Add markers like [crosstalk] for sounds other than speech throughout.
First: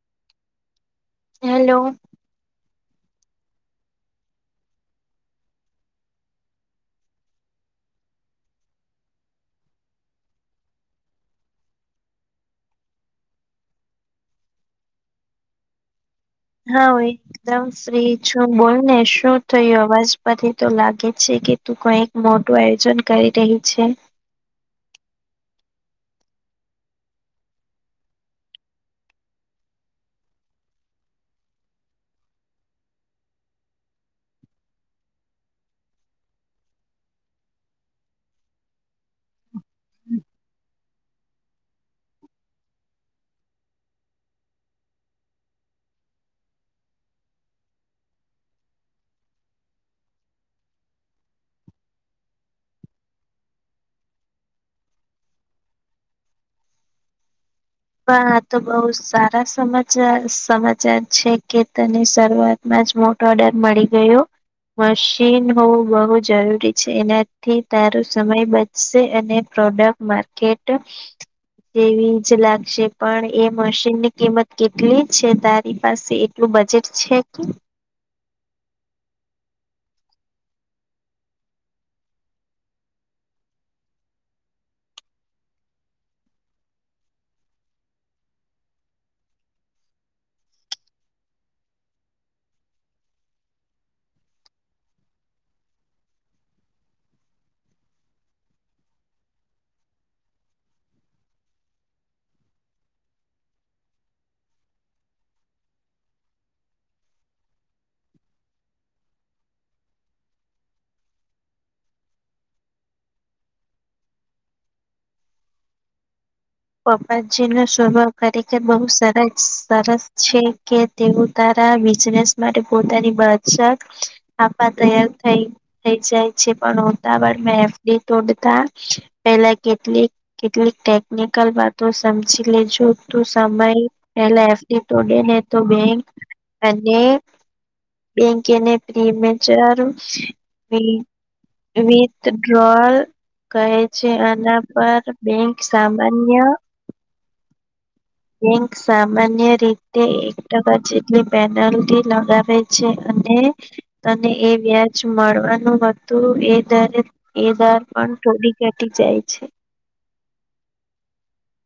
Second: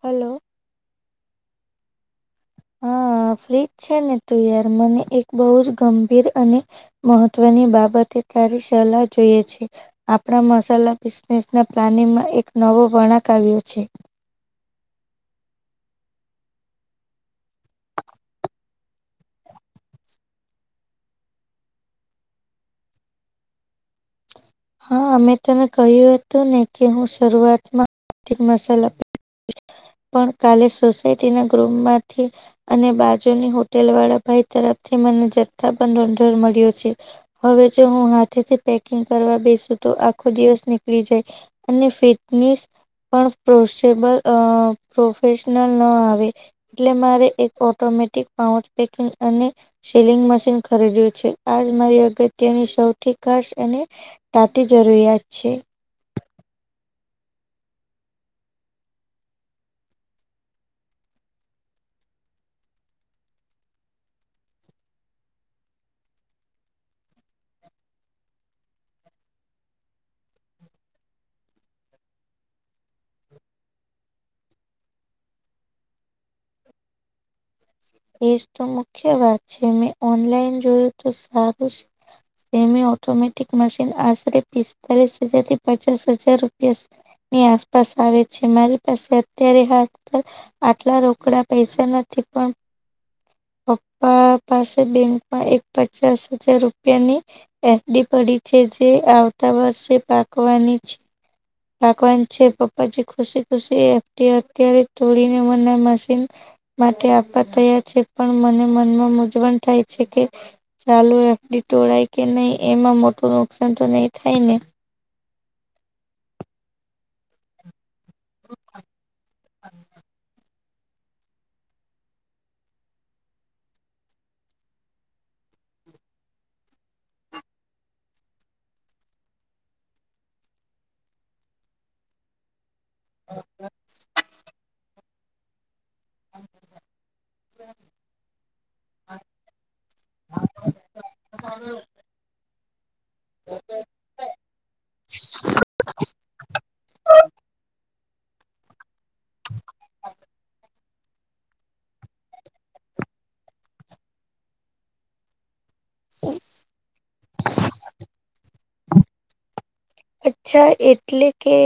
Hello hello હ fridge છે ને તું યાર મને એક બહુ જ ગંભીર અને મહત્વની બાબતે તારી સલાહ જોઈએ છે આપણા મસાલા બિઝનેસ ના પ્લાનિંગમાં એક નવો વણાક આવ્યો છે હા હોય એકદમ ફ્રી છું બોલ ને શું થયું અવાજ પરથી તો લાગે છે કે તું કઈક મોટું આયોજન કરી રહી છે હા મે તને કહ્યું હતું ને કે હું શરૂઆતમાં એક મસાલા પ પણ કાલે સોસાયટી ના ગ્રુપમાંથી અને બાજુની હોટેલવાળા ભાઈ તરફથી મને જથ્થાબંધ ઓર્ડર મળ્યો છે હવે જો હું હાથેથી પેકિંગ કરવા બેસું તો આખો દિવસ નીકળી જાય અને ફિટનિસ પણ પ્રોસેબલ અ પ્રોફેશનલ ન આવે એટલે મારે એક ઓટોમેટિક પાઉચ પેકિંગ અને સીલિંગ મશીન ખરીદ્યું છે આજ મારી અગત્યની સૌથી ખાસ અને તાતે જરૂરીયાત છે પણ આ તો બહુ સારા સમાચાર સમાચાર છે કે તને શરૂઆત માજ મોટો ઓર્ડર મળી ગયો મશીન હોવું બહુ જરૂરી છે એનાથી તારો સમય બચશે અને પ્રોડક્ટ માર્કેટ જેવી જ લાગ સે પણ એ મશીન ની કિંમત કેટલી છે તારી પાસે એટલું બજેટ છે એજ તો મુખ્ય વાત છે મેં ઓનલાઈન જોયું તો સાર મી ઓટમેટિકન આસ પિસ્તાલીસ હજારથી પચાસ હજાર રૂપિયા ની આસપાસ આવે છે મારી પાસે અત્યારે હાલ આટલા રોકડા પૈસા નથી પણ પપ્પા પાસે બેંકમાં એક પચાસ હજાર રૂપિયાની એફડી પડી છે જે આવતા વર્ષે પાકવાની છે પાકવાની છે પપ્પાજી ખુશી ખુશી એફડી અત્યારે તોડીને મને મશીન માટે આપવા તૈયાર છે પણ મને મનમાં મૂઝવણ થાય છે કે ચાલુ એફડી તોળાય કે નહી એમાં મોટું નુકસાન તો નઈ થાય ને પપ્પાજી નો સ્વભાવ ખરીખર બહુ સરસ સરસ છે કે તેઓ તારા બિઝનેસ માટે પોતાની બચત આપવા તૈયાર થઈ થઈ જાય છે પણ ઉતાાવર મા એફડી તોડતા પેલા કેટલીક કેટલીક ટેકનિક કલ વાતો સમજી લેજો તું સમય પેલા એફડી તોડે ને તો બેંક અને બેંકેને પ્રી મેચર વી વિથ ગલ કહે છે અના પર બેંક સા અન્ય બેંક સામાન્ય રીતે એક ટકા જે. પેનલ્ટી લગાવે છે અને તને એ વ્યાજ મળવાનું. બધું એ દરે એ દર પણ થોડી ઘટી જાય છે. અચ્છા એટલે કે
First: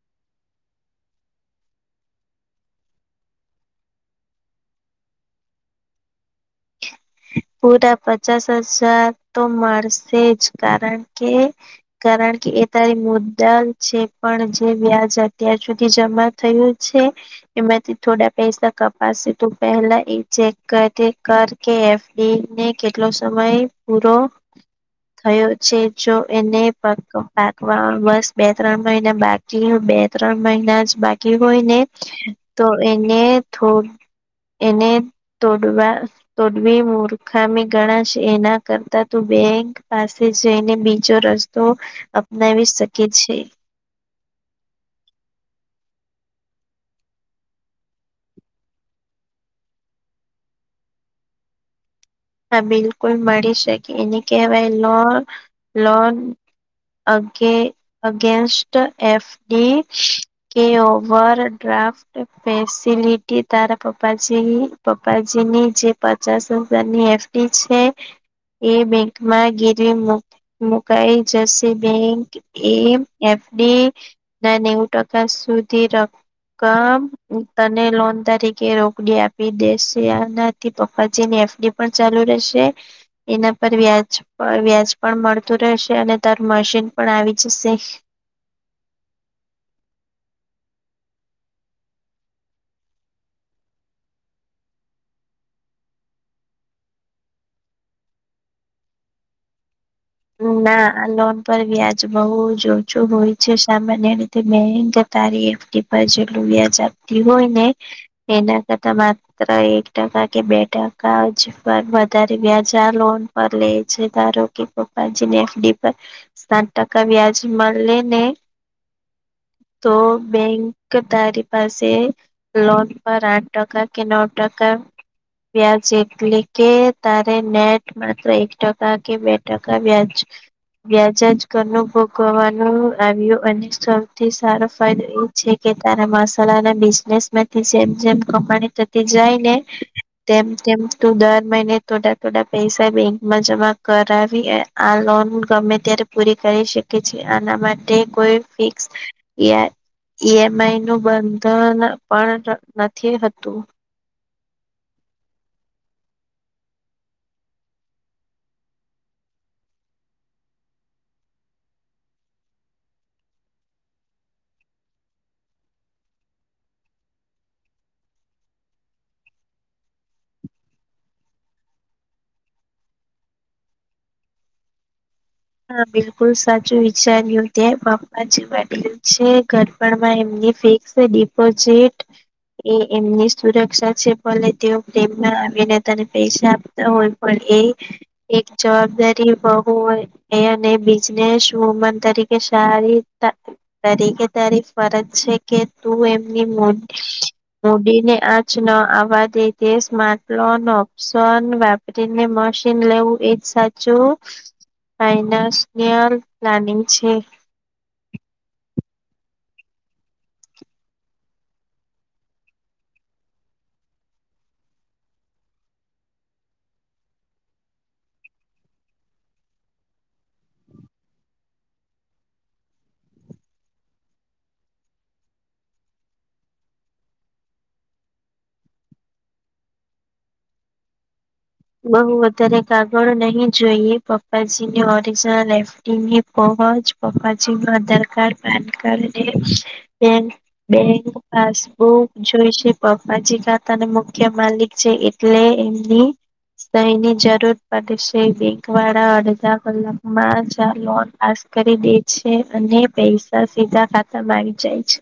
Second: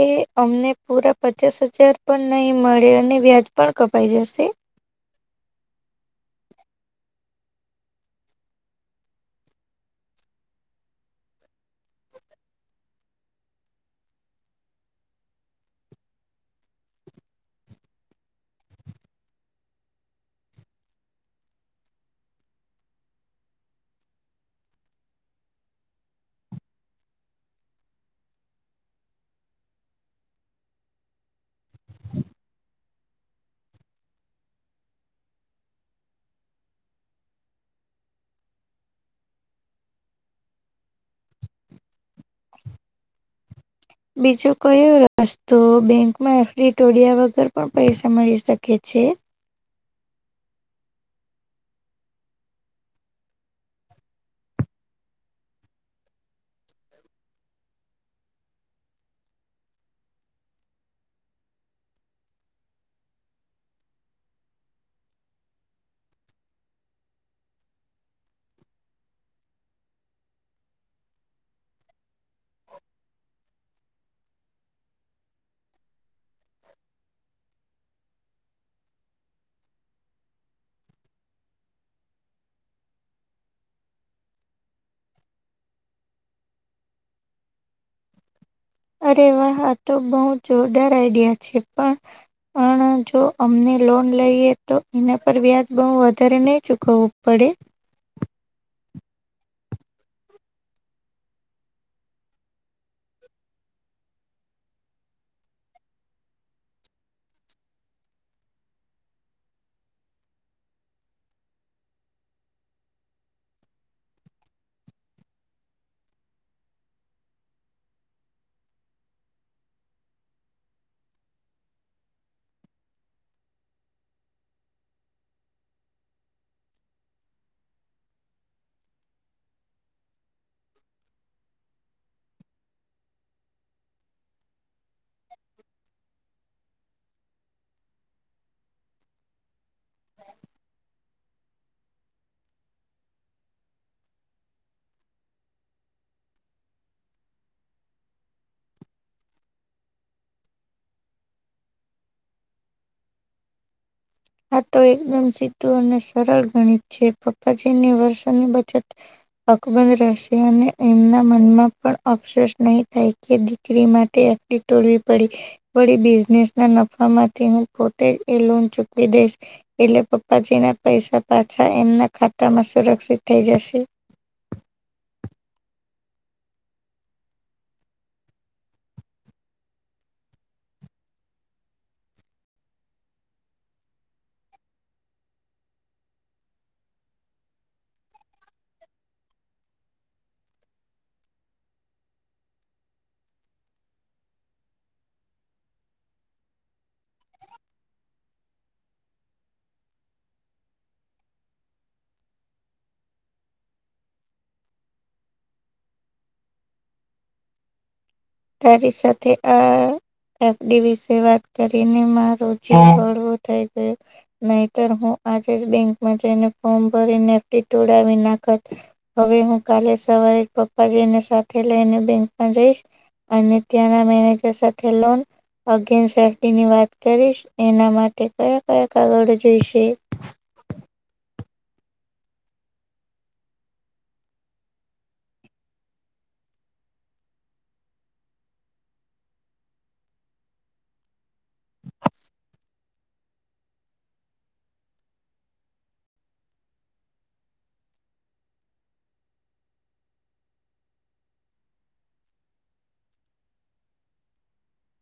અમને પૂરા પચાસ હજાર પણ નહી મળે અને વ્યાજ. પણ કપાઈ જશે. પૂરા પચાસ હજાર તો મળશે જ કારણ કે. કારણ કે એ તારી મુદ્દા છે પણ જે વ્યાજ અત્યાર સુધી જમા. થયું છે. એમાંથી થોડા પૈસા કપાશે તું પેલા એ ચેક કર કર કે. બેંક ને કેટલો સમય પૂરો. થયો છે જો એને પાક બસ બે ત્રણ મહિને બા. બે ત્રણ મહિના જ બાકી હોય ને તો એને થો. એને તોડવા. મેં મુર્ખામી ગણાશે એના કરતા તું બેંક પાસે જઈને બીજો રસ્તો. અપનાવી શકે છે. બીજો કયો રસ્તો બેંકમાં એફડી ટોડીયા વગર પણ પૈસા મળી શકે છે. હા બિલકુલ મળી શકે એને કહેવાય લોન લોન. અગે અગેન્સ્ટ એફ ડી. કે ઓવર ડ્રાફ. ફેસિલીટી તારા પપાજી પપાજીની જે પચાસ હજારની એફ. એફડી છે એ બેંકમાં ગીરવી મૂક. મુકાઈ જશે બેંક એ એફડી. ના નેવું ટકા સુધી ર. તને લોન તરીકે રોકડી આપી દેશે આનાથી પપાજી ની એફડી. પણ ચાલુ રહેશે. એના પર વ્યાજ વ્યાજ પણ મળતું રહેશે અને તારુ મશીન પણ આવી જશે. અરે વાહ આ તો બહુ જોરદાર આઈડિયા છે પણ. પણ જો અમને લોન લઈએ તો એના પર વ્યાજ બહુ વધારે નહી ચૂકવવું પડે. ના આ લોન પર વ્યાજ બહુ ઓછું હોય છે સામાન્ય રીતે બેંક. તારી એફડી પર જેટલું વ્યાજ આપતી હોય ને. એના કરતા માત્ર એક ટકા કે બે ટકા જ વધારે વ્યાજા લોન. પર લેય છે ધારો કે. પ્પાજી ને એફડી પર સાત ટકા વ્યાજ મળે ને. તો બેંક તારી પાસે. લોન પર આઠ ટકા કે નવ ટકા. વ્યાજ એટલે કે તારે નેટ માત્ર એક ટકા કે બે. ટકા વ્યાજ. વ્યાજા જ ઘરનું ભોગવવાનું આવ્યું અને સૌથી સારો ફાયદો એ. છે કે તારા મસાલાના બિઝનેસ માંથી જેમ જેમ કમાણી થતી જાય ને. તેમ તેમ તું દર મહિને થોડા થોડા પૈસા બેંકમાં જમા કરાવ. આ લોન ગમે ત્યારે પૂરી કરી શકે છે આના માટે કોઈ ફિક્સ. ઈએમઆઈ નું બંધન પણ નથી હતું. આ તો એકદમ સીધું અને સરળ ગણિત છે પપ્પાજીની વર્ષોની બચત. અકબંધ રહેશે અને એમના મનમાં પણ અફસોસ નહીં થાય કે દીકરી માટે. તોડવી પડી વળી બિઝનેસ ના નફા માંથી હું પોતે એ લોન. વિદેશ. એટલે પપ્પાજી ના પૈસા પાછા એમના ખાતામાં સુરક્ષિત થઈ જશે. હા બિલકુલ સાચું વિચાર્યું ત્યાં બાપ્પા જે વાડલું છેર. મા માં એમની ફિક્સ ડિપોઝિટ. એ એમની સુરક્ષા છે ભલે તેઓ પ્રેમ ના આવીને તને પૈસા. તા હોય પણ એ એક જવાબદારી બહુ હોય. એ અને બિઝનેસ વુમન તરીકે સારી તા તરીકે તારી ફરજ છે કે તું એમની મો [unintelligible] મોદી ને આજ ન આવવા દે [unintelligible] ઓપ્શન વા [unintelligible] મશીન લેવું એજ સાચું ફાઈનાન્સયલ પ્લાનિંગ છે. તારી સાથે આ એફ ડી વિશે વાત કરીને મારો જીવ હળવો થઈ ગયો. નહીતર હું આજે જ બેંકમાં જઈને ફોર્મ ભરીને એફ ડી તોડાવી નાખત. હવે હું કાલે સવારે જ પપ્પાજીને સાથે લઈને બેંકમાં જઈશ. અને ત્યાંના મેનેજર સાથે લોન અગેન્ સેફ્ટીની વાત કરીશ ને એના માટે કયા કયા કાગળો જોઈશે? બહુ વધારે કાગળ નહી જોઈએ પપ્પાજીને ઓરિજનલ એફ ડીની ફોમજ પપ્પાજીનું આધાર કાર્ડ, પાન કાર્ડ અને બેંક બેંક પાસબુક જોઈશે પપ્પાજી ખાતાના મુખ્ય માલિક છે એ એટલે એમની સહીની જરૂર પડશે બેંકવાળા અડધા કલાકમાં જ આ લોન પાસ કરી દે છે અને પૈસા સીધા ખાતામાં આવી જાય છે.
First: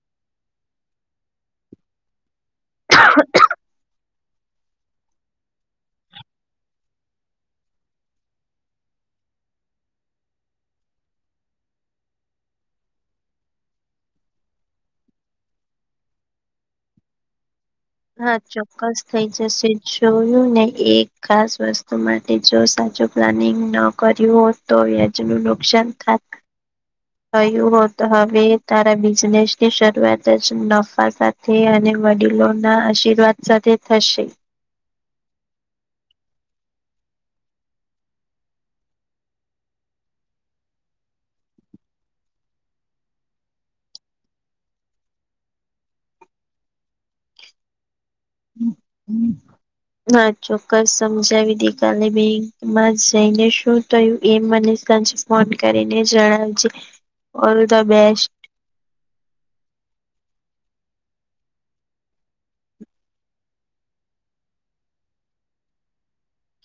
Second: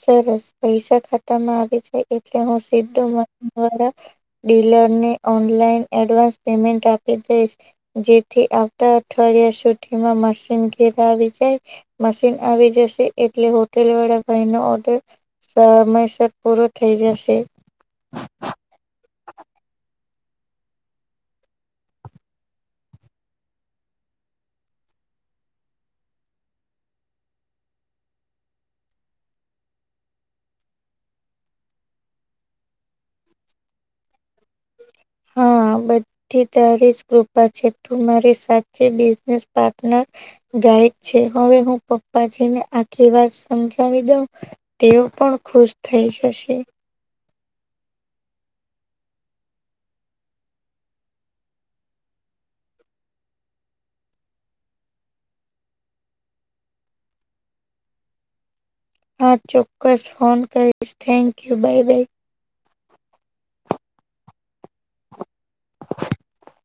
સરસ પૈસા ખાતામાં આવી જાય એટલે હું સિધો [unintelligible] ડીલરને ઓનલાઈન એડવાન્સ પેમેન્ટ આપી દઈશ. જેથી આવતા અઠવાડિયા સુધીમાં મશીન ઘેર આવી જાય. મશીન આવી જશે એટલે હોટેલવાળા ભાઈનો ઓર્ડર સમયસર પૂરો થઈ જશે. હા ચોક્કસ થઈ જશે જોયુંને એક ખાસ વસ્તુમાં તે જો સાચું પ્લાનિંગ ન કર્યું હોત તો વ્યાજનું નુકસાન થાય? થયું હો તો હવે તારા બિઝનેસની શરૂઆત જ નફા સાથ થી અને વડીલોના આશીર્વાદ સાથે થશે. હા બટ તે તારી જ કૃપા છે તું મારી સાચી બિઝનેસ પાર્ટનર ગાઈડ છે હવે હું પપ્પાજીને આખી વાત સમજાવી દઉં. તેઓ પણ ખુશ થઈ જશે. [inaudible] હા ચોક્કસ સમજાવી દે કાલે બેંકમાં જઈને શું થયું એમ મનેં સાંજે ફોન કરીને જણાવજે ઓલ ધ બેસ્ટ. હા ચોક્કસ ફોન કરીશ થેન્ક યુ બાય બાય. [inaudible]